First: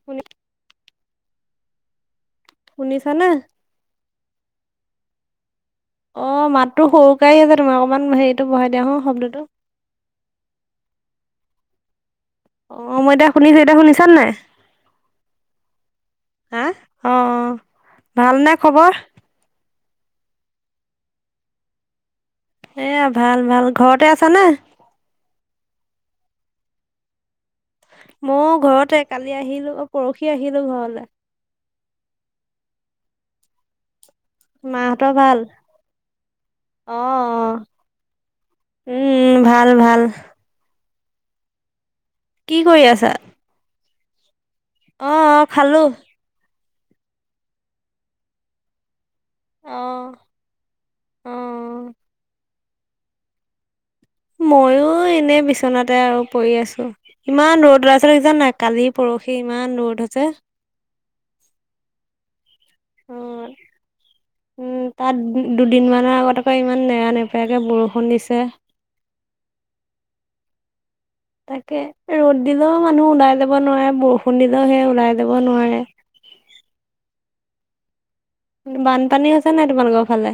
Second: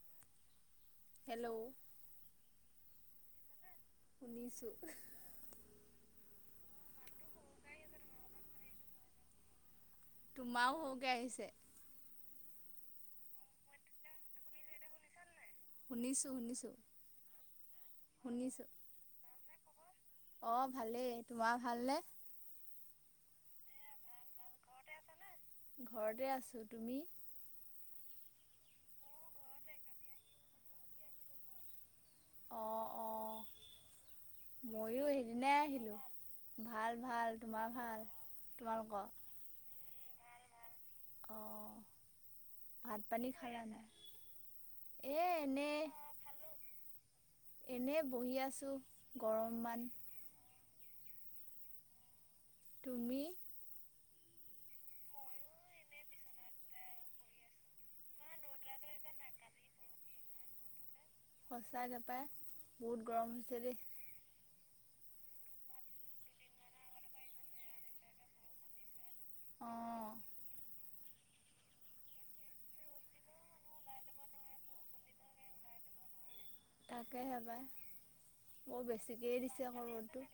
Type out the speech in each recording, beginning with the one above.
শুনি হেল্ল' শুনিছা নে শুনিছো অ মাততো সৰুকে আহি আছে তোমাৰ অকণমান হেৰিটো বঢ়াই দিয়া শব্দটো তোমাও হওঁকে আহিছে অ মই এতিয়া শুনিছো এতিয়া শুনিছানে নাই শুনিছো হা? শুনিছো অ' অ' ভালনে শুনিছো খবৰ? অ ভালেই তোমাৰ ভালনেে এয়া ভাল ভাল ঘৰতে আছা নে ঘৰতে আছো তুমি ময়ও ঘৰতে কালি আহিলো পৰহি আহিলো ঘৰলে [unintelligible] অ অ ময়ো মাহঁতৰ ভাল? সেইদিনাই আহিলো অ অ উম তোমালোকৰ উম ভাল ভাল অঁ কি কৰি ভাত আছা? পানী খালা নাই অ অ খালো এনে বহি আছোঁ গৰম মান অ' অ তুমি ময়ো এনে বিচনাতে আৰু পৰি আছো ইমান ৰদ ওলাইছে‌ দেখিছা‌ নাই কালি পৰহি ইমান ৰ'দ আছে সঁচাকে পায় বহুত গৰম অ' হৈছে দেই। উম তাত দুদিনমানৰ আগত আকৌ ইমান নেৰা নেপেৰাকে বৰষুণ দিছে। অঁ তাকে ৰ'দ দিলেও মানুহ ওলাই যাব নোৱাৰে বৰষুণ, দিলেও সেই ওলাই যাব নোৱাৰে। [unintelligible] তাকে হে পাই। বৰ বানপানী বেছিকেই হৈছে নাই দিছে তোমালোকৰ ৰ'দটো ফালে?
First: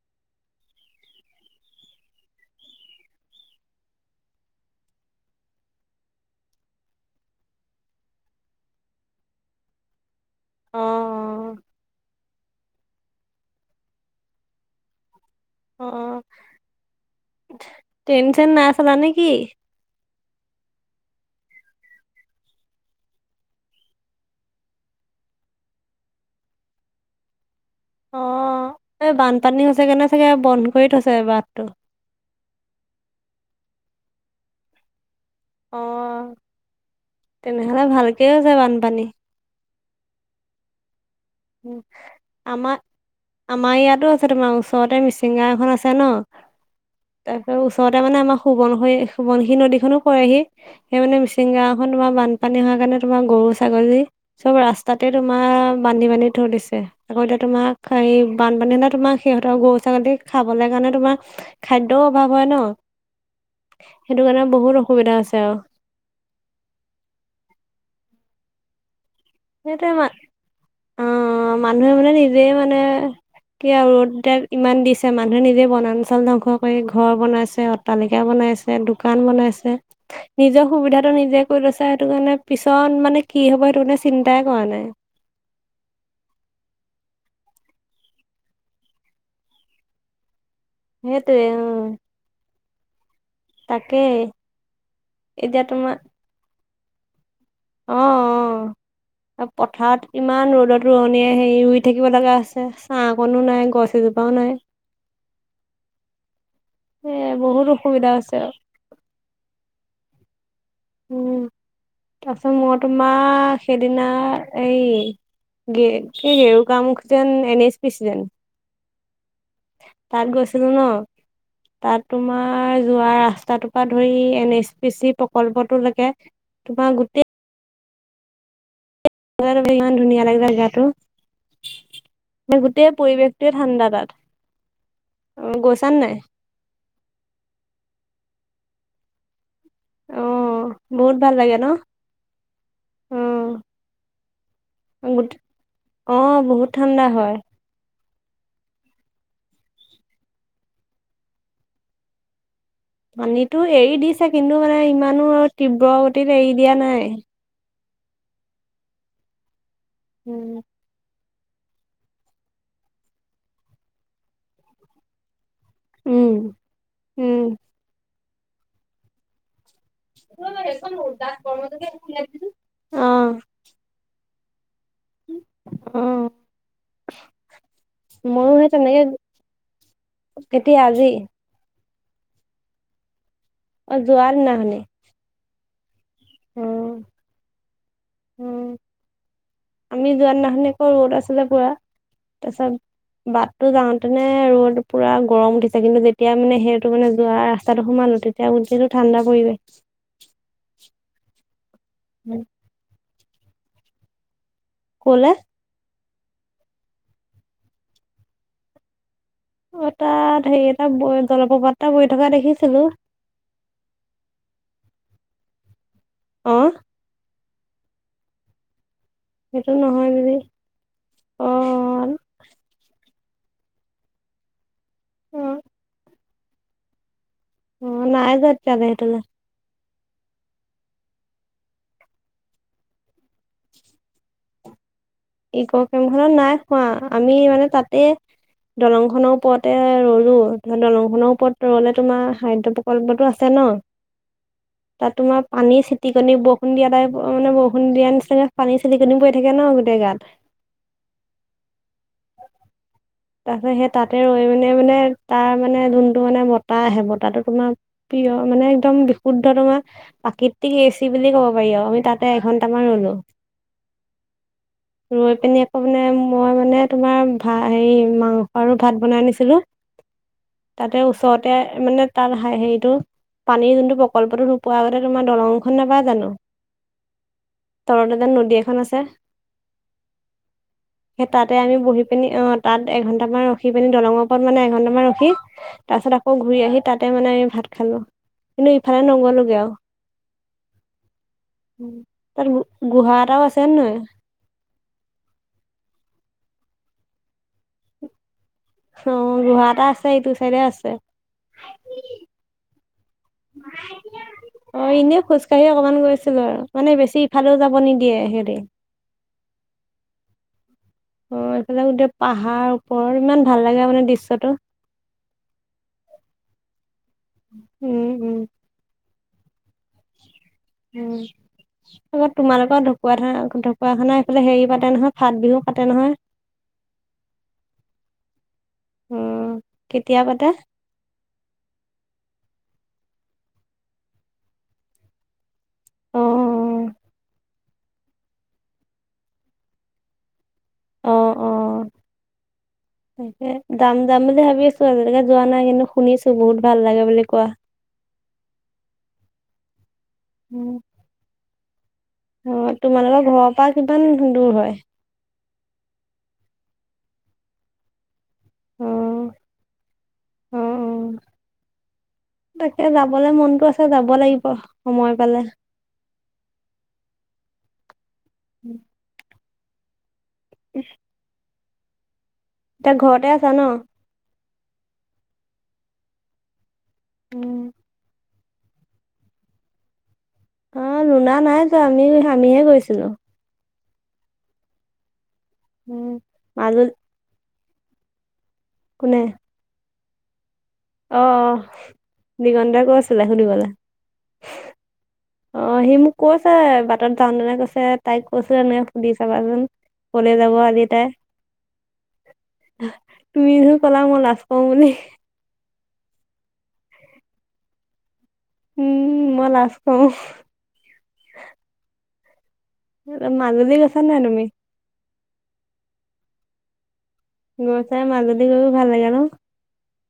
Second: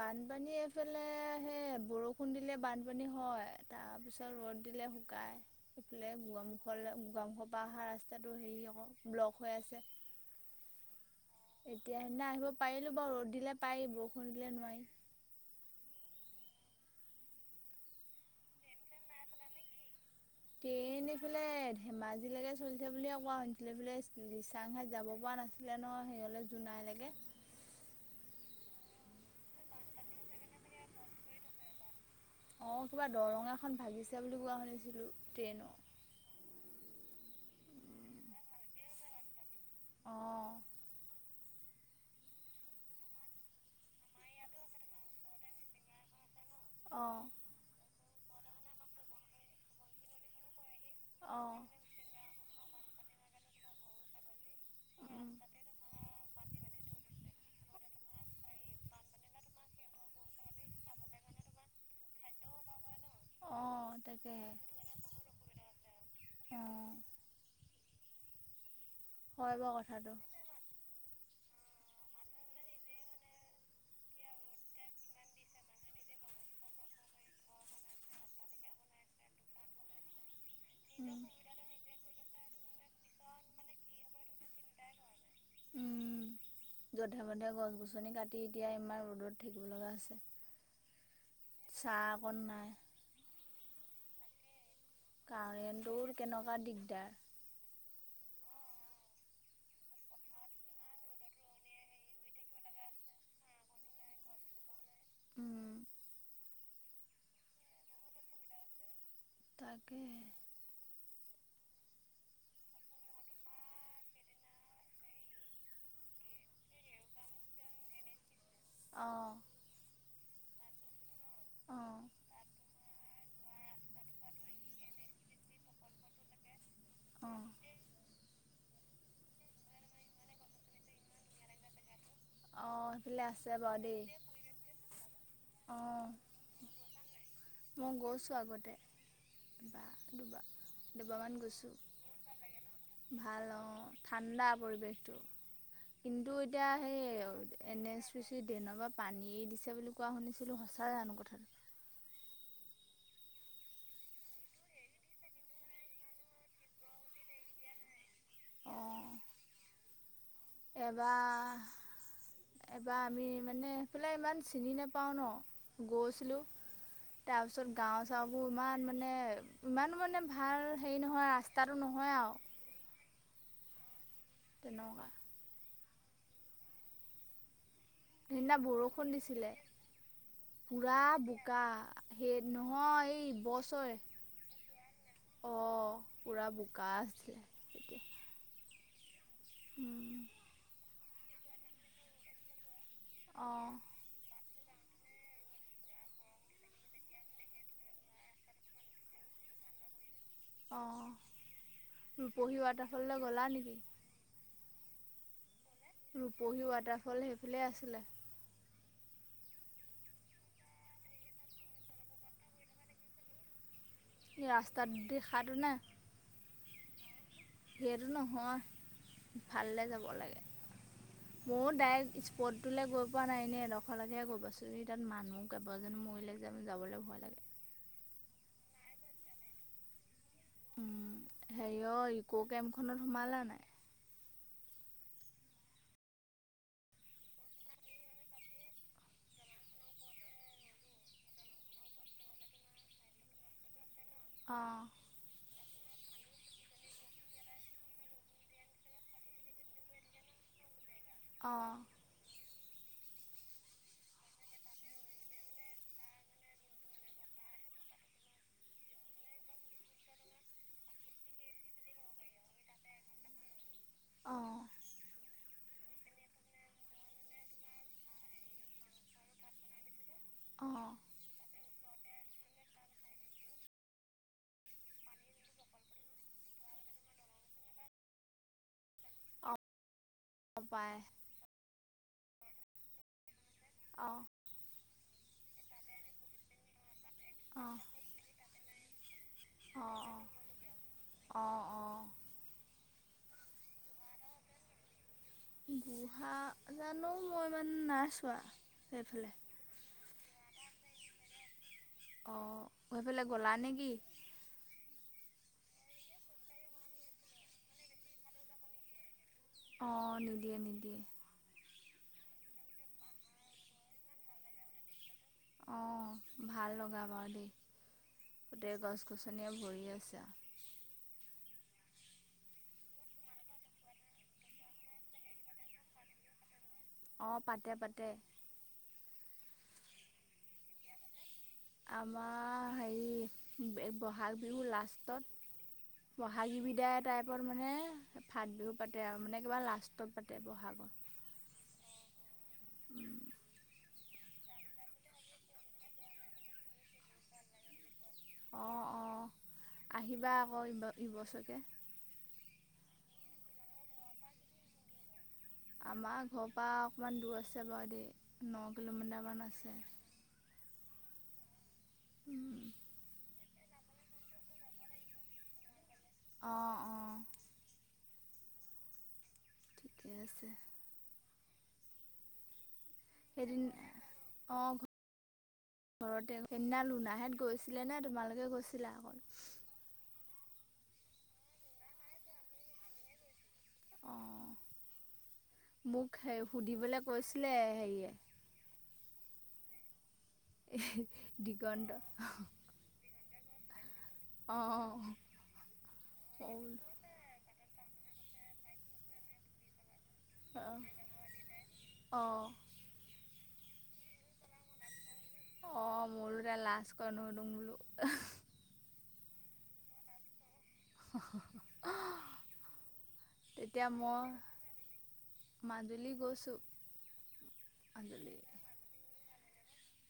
বানপানীয়ে এইফালে সেই [unintelligible] বৰষুণ দিলে বানপানী হয়। তাৰ পিছত ৰ'দ দিলে শুকাই এইফালে গোগামুখলৈ গোগামুখৰ পৰা অহা ৰাস্তাটো হেৰি আকৌ ব্লক হৈ আছে। অ অ। এতিয়া সেইদিনা আহিব পাৰিলো বাৰু ৰ'দ দিলে পাৰি বৰষুণ দিলে নোৱাৰি। অ টেনছেন নাই চলা নেকি? ট্ৰেইন এইফালে ধেমাজিলৈকে চলিছে বুলিয়ে কোৱা শুনিছিলোঁ ৰিচাংঘাট যাব পৰা নাছিলে ন হেৰিঅলৈ জোনাই লৈকে অ এই বানপানী হৈছে গে নে সেইকাৰণে চাগে বন্ধ কৰি থৈছে বাটটো। অ কিবা দৰঙাখন ভাগিছে বুলি কোৱা শুনিছিলো। আহ তেনেহলে ভালকে হৈছে বানপানী। অঁ। উ আমাৰ আমাৰ ইয়াতো আছে তোমাৰ ওচৰতে মিচিংগাও এখন আছে ন। অঁ ওচৰতে [unintelligible] তাৰ মানে আমাৰ সোৱন সোৱণশিৰী নদী খনো পৰেহি সেই মানে মিচিং অ'। গাওঁ খনৰ তোমাৰ বানপানী হোৱাৰ কাৰণে তোমাৰ গৰু, ছাগলী, চব ৰাস্তাতে উম। তোমাৰ বান্ধি বান্ধি ধৰি দিছে আকৌ এতিয়া তোমাক বানপানীনা তোমাৰ সিহঁতৰ গৰু ছাগলী খাবলৈ কাৰণে তোমাৰ খাদ্য অভাৱ হয় ন অ', সেইটো কাৰণে তাকেহে। বহুত অসুবিধা আছে আৰু অ', [unintelligible] হয়। বাৰু সেইটোৱে মা কথাটো। অ মানুহে মানে নিজে মানে কি আৰু ৰ'দ ইমান দিছে মানুহে নিজে বনাঞ্চল ধ্বংস কৰি ঘৰ বনাইছে অট্টালিকা বনাই বনাইছে, দোকান বনাইছে, নিজৰ সুবিধাটো উম। নিজে কৰি লৈছে সেইটো কাৰণে- পিছত মানে কি হ'ব সেইটো তাই কৰা নাই। উম, যধে মধে গছ, -গছনি কাটি এতিয়া ইমান ৰ'দত থাকিব লগা হৈছে। সেইটোৱে অ। চাহ অকণ নাই, তাকে। কাৰেণ্ট টো কেনেকুৱা দিগদাৰ। অ অ। আৰু পথাৰত ইমান ৰ'দত ৰোৱনীয়ে হেৰি ৰুই থাকিব লগা হৈছে। ছাঁ কনো নাই গছ এজোপাও- নাই নাই। উম। এ বহুত অসুবিধা হৈছে। আৰু - তাকে হে। উম তাৰ পিছত মই তোমাৰ সেইদিনা হেৰি [unintelligible] অ', তাত গৈছিলো ন। তাত অ', তোমাৰ যোৱা ৰাস্তাটোৰ পৰা ধৰি এন এইচ পি চি প্ৰকল্পটো লৈকে। তোমাৰ গোটেই অ'। ইমান ধুনীয়া লাগিল গাটো। অ', গোটেই সেইফালে আছে পৰিৱেশটোৱে বাৰু ঠাণ্ডা দেই। তাত। গৈছা নে অ', নাই? মই গৈছোঁ আগতে। এবাৰ, অ দুবাৰ। বহুত দুবাৰমান ভাল লাগে ন? গৈছোঁ, ভাল অ ঠাণ্ডা পৰিৱেশটো গোট অ কিন্তু বহুত এতিয়া ঠাণ্ডা সেই হয় এন এছ পি চি ডেনৰ বা পৰা পানীয়ে দিছে বুলি কোৱা শুনিছিলোঁ সঁচাই জানো কথাটো? [unintelligible] [inaudible] পানীতটো এৰি দিছে কিন্তু মানে ইমানো আৰু তীব্ৰ গতিত এৰি দিয়া নাই। অ', উম এবাৰ এবাৰ আমি মানেএফিলে ইমান চিনি নেপাও ন? উম গৈছিলোঁ উম তাৰপিছত গাঁও চাওঁবোৰ ইমান মানে ইমানো মানে ভাল হেৰি নহয় ৰাস্তাটো নহয় আৰু অ তে ন আহ। সেইদিনা বৰষুণ, দিছিলে কেতিয়া পুৰা আজি বোকা সেই নহয় বছৰে অজোৱাৰ নাহনি? পুৰা বোকা আছিলে। তেতিয়া উম আমি যোৱাত নাখনি'ক ৰ'দ আছিলে পুৰা। তাৰছত বাটতটো অঁ যাওঁতে ন ৰ'দ পুৰা গৰম উঠিছে কিন্তু যেতিয়া মানে সেইটো মানে যোৱা ৰাস্তাটো সোমালো তেতিয়া উঠটো ঠাণ্ডা পৰিৱেশ। অঁ ৰূপহী ৱাটাৰফললৈ গ'লা নেকি? ক'লে? ৰূপহী ৱাটাৰফল সেইফালে আছিলে। অ তাত হেৰি এটা ব জলপ্ৰপাতটা বৈ থকা দেখিছিলো। ৰাস্তাত দি খাৰটো নে অঁ হেটো নহয়। সেইটো ভালেদে যাব নহয় বুলি লাগে অ ময়ো ডাইৰেক্ট স্পটটো গৈ পোৱা নাই ননে এডোখৰলৈকে গৈ পাইছো এই তাত মানুহ কেইবাজন মৰিলে যে যাবলৈ ভয় লাগে। অ নাইজা তেতাসেটলে হেৰি অ' ইকো কেমখনত সোমালা নাই? ইক' কেম্প খনত নাই খোৱা আমি মানে তাতে দলং খনৰ ওপৰতে ৰলো ধ দলং খনৰ ওপৰত ৰলে তোমাৰ খাদ্যয় প্ৰকল্পতটো আছে ন অঁ তাত তোমাৰ পানী চিটিকনি বৰষুণ দিয়াটাইপৰ মানে বৰষুণ দিয়া নিচিনাকৈ পানী চটিকনি পৰি থাকে ন গোটেই গাত। অ তাৰপিছত সেই তাতে ৰৈ মানে মানে তাৰ মানে যোনটো মানে বতাহ আহে বতাহটো তোমাৰ প্ৰিয় মানে একদম বিশুদ্ধ তোমাৰ প্ৰাকৃতিক এচি বুলি ক'ব পাৰি অ আমি তাতে এঘন্টামান ৰলো। অঁ ৰৈ পিনি আকৌ মানে মই মানে তোমাৰ ভ হেৰি মাংস আৰু ভাত বনাইনিছিলো। তাতে ওচৰতে মানে তাৰ হ হেৰিটো পানীৰ যোনটো প্ৰকল্পটো নোপোৱাৰ আগতে তোমাৰ দলংখন নাপা জানো? তলতো যে নদী এখন আছে। সেই অঁ অঁ পায় তাতে আমি বহি পিনি অ তাত এঘন্টামান ৰখি পিনি দলঙৰ অঁ ওপৰত মানে এঘন্টামান ৰখি তাৰ পাছত আকৌ ঘূৰি আহি তাতে মানে ভাত অঁ খালো। কিন্তু ইফালে নগ'লোগে আৰু অঁ অঁ অঁ অঁ তাত গুহা এটা আছে নহয় আ জানো মই ইমানে নাই চোৱা। অ সেইফালে গুহা এটা আছে ইটো চাইডে আছে। সেফলে গ'লা নেকি? অকণমান গৈছিলে আৰু মানে বেছি ইফালেও যাব নিদিয়ে সেতি। অ', নিদিয়ে-নিদিয়ে। অ', এইফালে গো পাহাৰ ওপৰ ইমান ভাল লাগে মানে দৃশ্যটো। অ', ভাল লগা বাৰু দেই, উম উম গোটেই গছ গছনিয়ে ভৰি আছে আৰু উম। আকৌ তোমালোকৰ ঢকুৱা খানা ঢকুৱাখানা এইফালে হেৰি পাতে নহয় ফাত বিহু পাতে নহয়? [inaudible] অ', পাতে-পাতে। অ', কেতিয়া পাতা? আমাৰ হেৰি বহাগ বিহু লাষ্টত। অ বহাগি অ বিদায় টাইপৰ মানে ফাত বিহু পাতে আৰু মানে কিবা লাষ্টত পাতে ব'হাগ আহ অ। তাকে যাম যাম বুলি ভাবি আছো আজিলকে যোৱা নাই কিন্তু শুনিছো বহুত ভাল লাগে বুলি কোৱা। অঁ অঁ আহিবা আকৌ ইব ইবছৰকে অ তোমালোকৰ ঘৰৰ পৰা কিমান দূৰ হয়। আমাৰ ঘৰৰ পৰা অকমান দূৰ আছে বাৰু দেই। ন অ কিলোমিটাৰমান আছে অ অ তাকে যাবলে মনতটো আছে যাব লাগিব সময় পালে। অঁ অঁ উম ঠিকে আছে উ এতিয়া ঘৰতে আছা ন? অ', ঘৰতে। সেইদিনা লোনাহত গৈছিলে নে তোমালোকে গৈছিলা, অ'। অ', লোনা নাইজুৱা, আমি আমিহে গৈছিলোঁ। অঁ মোক হে মাজুল সুধিবলৈ কৈছিলে হেৰিয়ে কোনে? অ', দিগন্ত দিগন্তই কৈছিলে শুনিবলৈ। অঁ অ', সি মোক কৈছে মই বাটত যাওঁতেনে কৈছে কৈছিলে [unintelligible] সুধি চাবাচোন। কলে যাব বোলো অঁ আজি টাই। অঁ তুমি পলা মই লাজ পাওঁ বুলি। অ', মুলৰে লাচ কৰে ন উদংো। উম মই লাজ কৰো। মাজুলী গৈছা নাই তুমি? মাজুলি গৈছোঁ। গৰু চাই মাজুলী [unintelligible] ভাল লাগে ন?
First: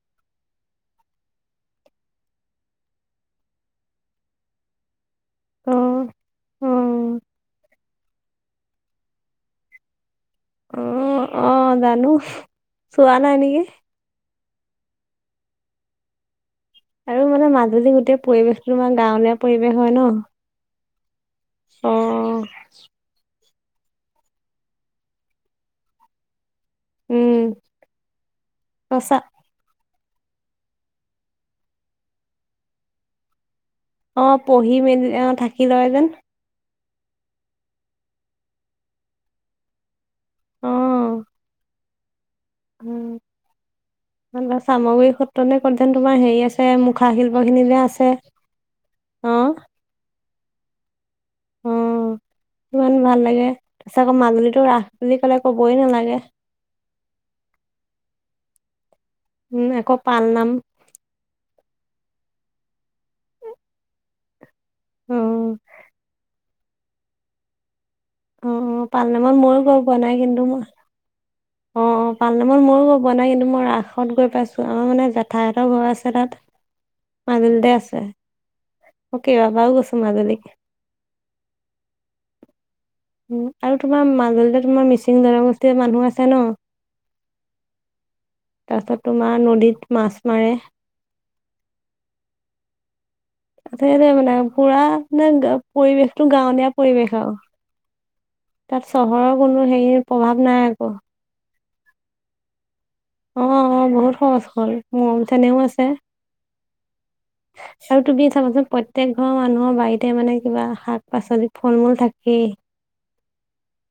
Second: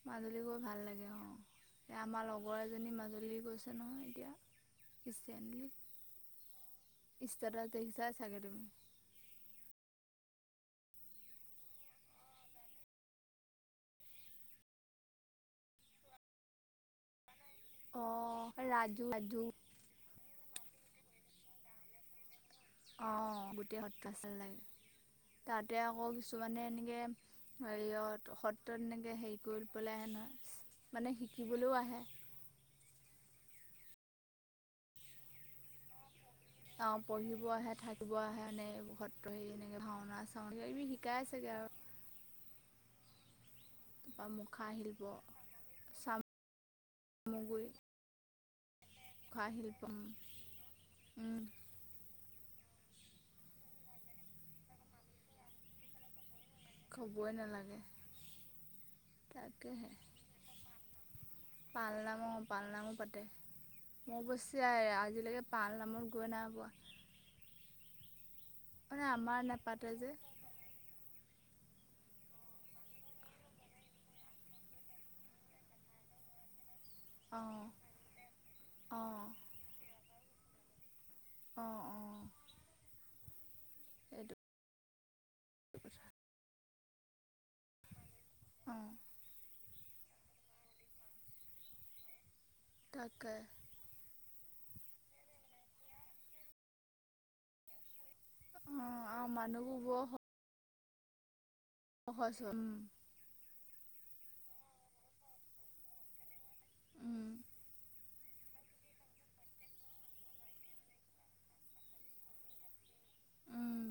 মাজুলী গৈ ভাল লাগে অ'। এ আমাৰ লগৰ এজনী মাজুলী গৈছে নহয় এতিয়া। অ অ ষ্টেটাছ দেখিছাই চাগে তুমি? অ', অ', জানো। চোৱানাই নেকি? আৰু মানে মাজুলি গোটেই অঁ পৰিৱেশটোো তোমাৰ ৰাজু গাঁৱলীয়া ৰাজু পৰিৱেশ হয় ন? অ'। অ', গোটেই সত্ৰ পাচাল লাগে তাতে আকৌ কিছু মানে এনেকে উম হেৰিয় সত্ৰত সঁচা এনেকে হেৰি কৰি পেলাই হেন মানে শিকিবলৈও আহে। অ', পঢ়ি মেলি অ, থাকি লয় যেন। অ', পঢ়িব আহে থাকিব আহে এনে সত্ৰ স এনেকে ভাওনা চাও অ এই শিকাই চাগে আৰু। উম। তাৰপা মুখা শিল্প চামগৰি সত্ৰ নে ক'তন তোমাৰ হেৰি আছে মুখা শিল্প খিনি যে আছে, অ মোখা শিল্প উম ইমান ভাল লাগে তাৰপিছত আকৌ মাজুলীটো ৰাস বুলি কলে কবই নালাগে কবই নালাগে উম তাকেহে আকৌ পাল নাম পাল নামো পাল নামো পাতে মই টো যাই অ আজিলৈকে পাল নামত গৈ নাই পোৱা অ মানে পালনামত আমাৰ মইয়ো গম নাপাতে পোৱা যে নাই কিন্তু মোৰ অ অ পাল নামত ময়ো গৈ পোৱা নাই কিন্তু মই ৰাসত গৈ পাইছো আমাৰ মানে জেঠাই হতৰ ঘৰ আছে তাত, অ মাজুলীতে আছে অ মই কেইবাবাৰু গৈছো মাজুলী অ', অ'। আৰু তোমাৰ সেইটো মাজুলীতে তোমাৰ মিচিং জনগোষ্ঠীৰ কথা মানুহ আছে ন? অ তাৰপিছত তোমাৰ নদীত মাছ মাৰে। তাকে। সেইটে মানে পুৰা নে পৰিৱেশটো গাঁৱলীয়া পৰিৱেশ আৰু। অ তাত আৰু চহৰৰ কোনো মানুহবোৰ হেৰি প্ৰভাৱ নাই আকৌ। সচ উম। অ', অ', বহুত সহজ সৰল। মৰম চেনেহ ও আছে। উম [unintelligible] আৰু তুমি চাবাচোন প্ৰত্যেক ঘৰৰ মানুহৰ বাৰীতে মানে কিবা শাক পাচলি ফল মূল থাকেই। [unintelligible] উম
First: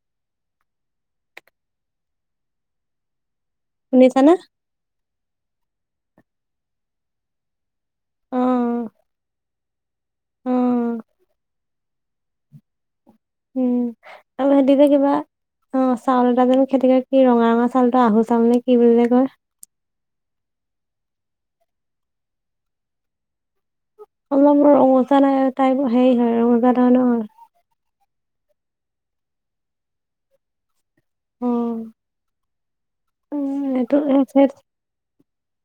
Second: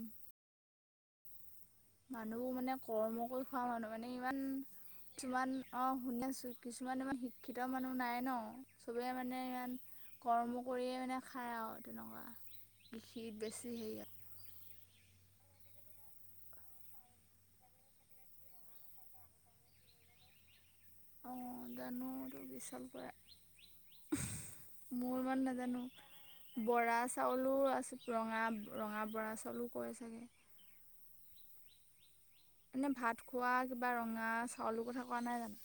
মানুহবোৰ মানে কৰ্ম কৰি খোৱা মানুহ মানে শুনিছানে? ইমান তমান অ শুনেছো কিছুমান ইমান শিক্ষিত মানুহ নাই ন অ', চবেই মানে ইমান কৰ্ম কৰিয়েই অ', মানে খায় আৰু তেনেকুৱা খীৰত বেছি উম, হয়া আৰু সিহঁতি যে কিবা [unintelligible] অ চাউল এটা জানো খেতি কৰে কি ৰঙা ৰঙা চাউলটো আহু চাউল নে কি বুলিলে কয় অঁ জানো বিশাল কৰা অলপ ৰঙচা নাজানো তাইপ হেৰি হয় ৰঙচা বৰা ধৰণৰ চাউলো আছে ৰঙা ৰঙা বৰা চাউলো কৰে চাগে অ', এনেই ভাত খোৱা উম, কিবা এইটো ৰঙা সেই চাউলৰ কথা কোৱা নাই জানো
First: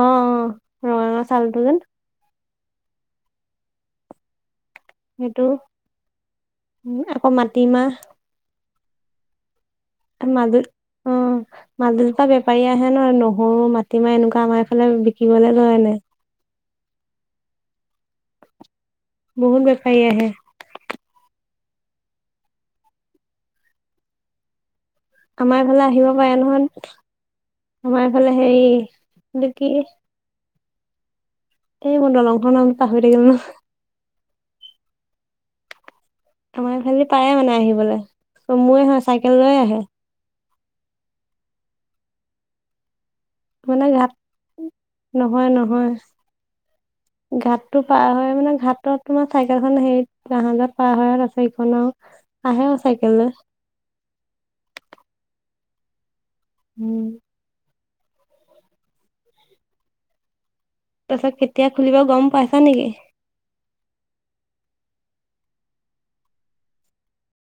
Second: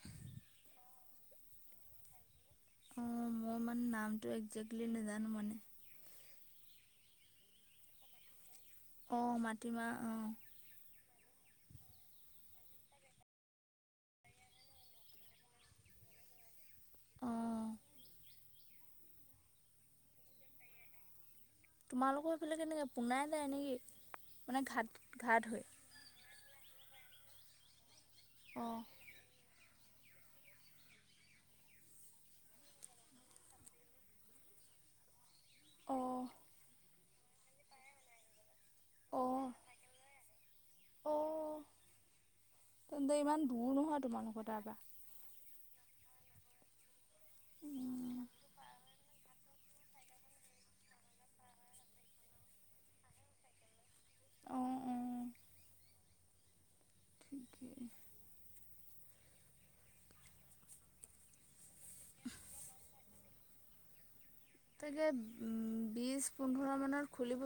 অ অ ৰঙা ৰঙা চাউলটো যে অ মই মানে নামটো একজে্টলি নাজানো মানে উ আকৌ মাটিমাহ অ মাটিমাহ অঁ মাজুলী অ মাজুলী পৰা বেপাৰী আহে নহয় নহৰু মাটিমাহ এনেকুৱা আমাৰ এইফালে বিকিবলৈ লয় এনেক [unintelligible] আহ বহুত বেপাৰী আহে। তোমালোকৰ সিফালে কেনেকে পুনাই যায় নেকি মানে ঘাট ঘাট হৈ আমাৰ ফালে আহিব পাৰে নহয় আমাৰ ফালে অ'। হেৰি কি? এই মই দলংখনৰ নাম পাহৰি থাকিলো নহয়, অ' আমাৰফালি পাৰে মানে আহিবলৈ ময় হয় চাইকেল অ', লৈয়ে আহে অ তেন্তে ইমান দূৰ মানে নহয় তোমালোকৰ তাৰপা, [inaudible] ঘাটতটো পাৰ উম। হয় মানে ঘাটত তোমাৰ চাইকেলখন হেৰিত জাহাজত পাৰ হয় আছে ইখন নাও আহে চাইকেল লৈ অঁ অঁ। উম, [inaudible] তাৰপিছত কেতিয়া খুলিব গম পাইছা নেকি? তাকে উম বিশ পোন্ধৰ মানৰ খুলিব।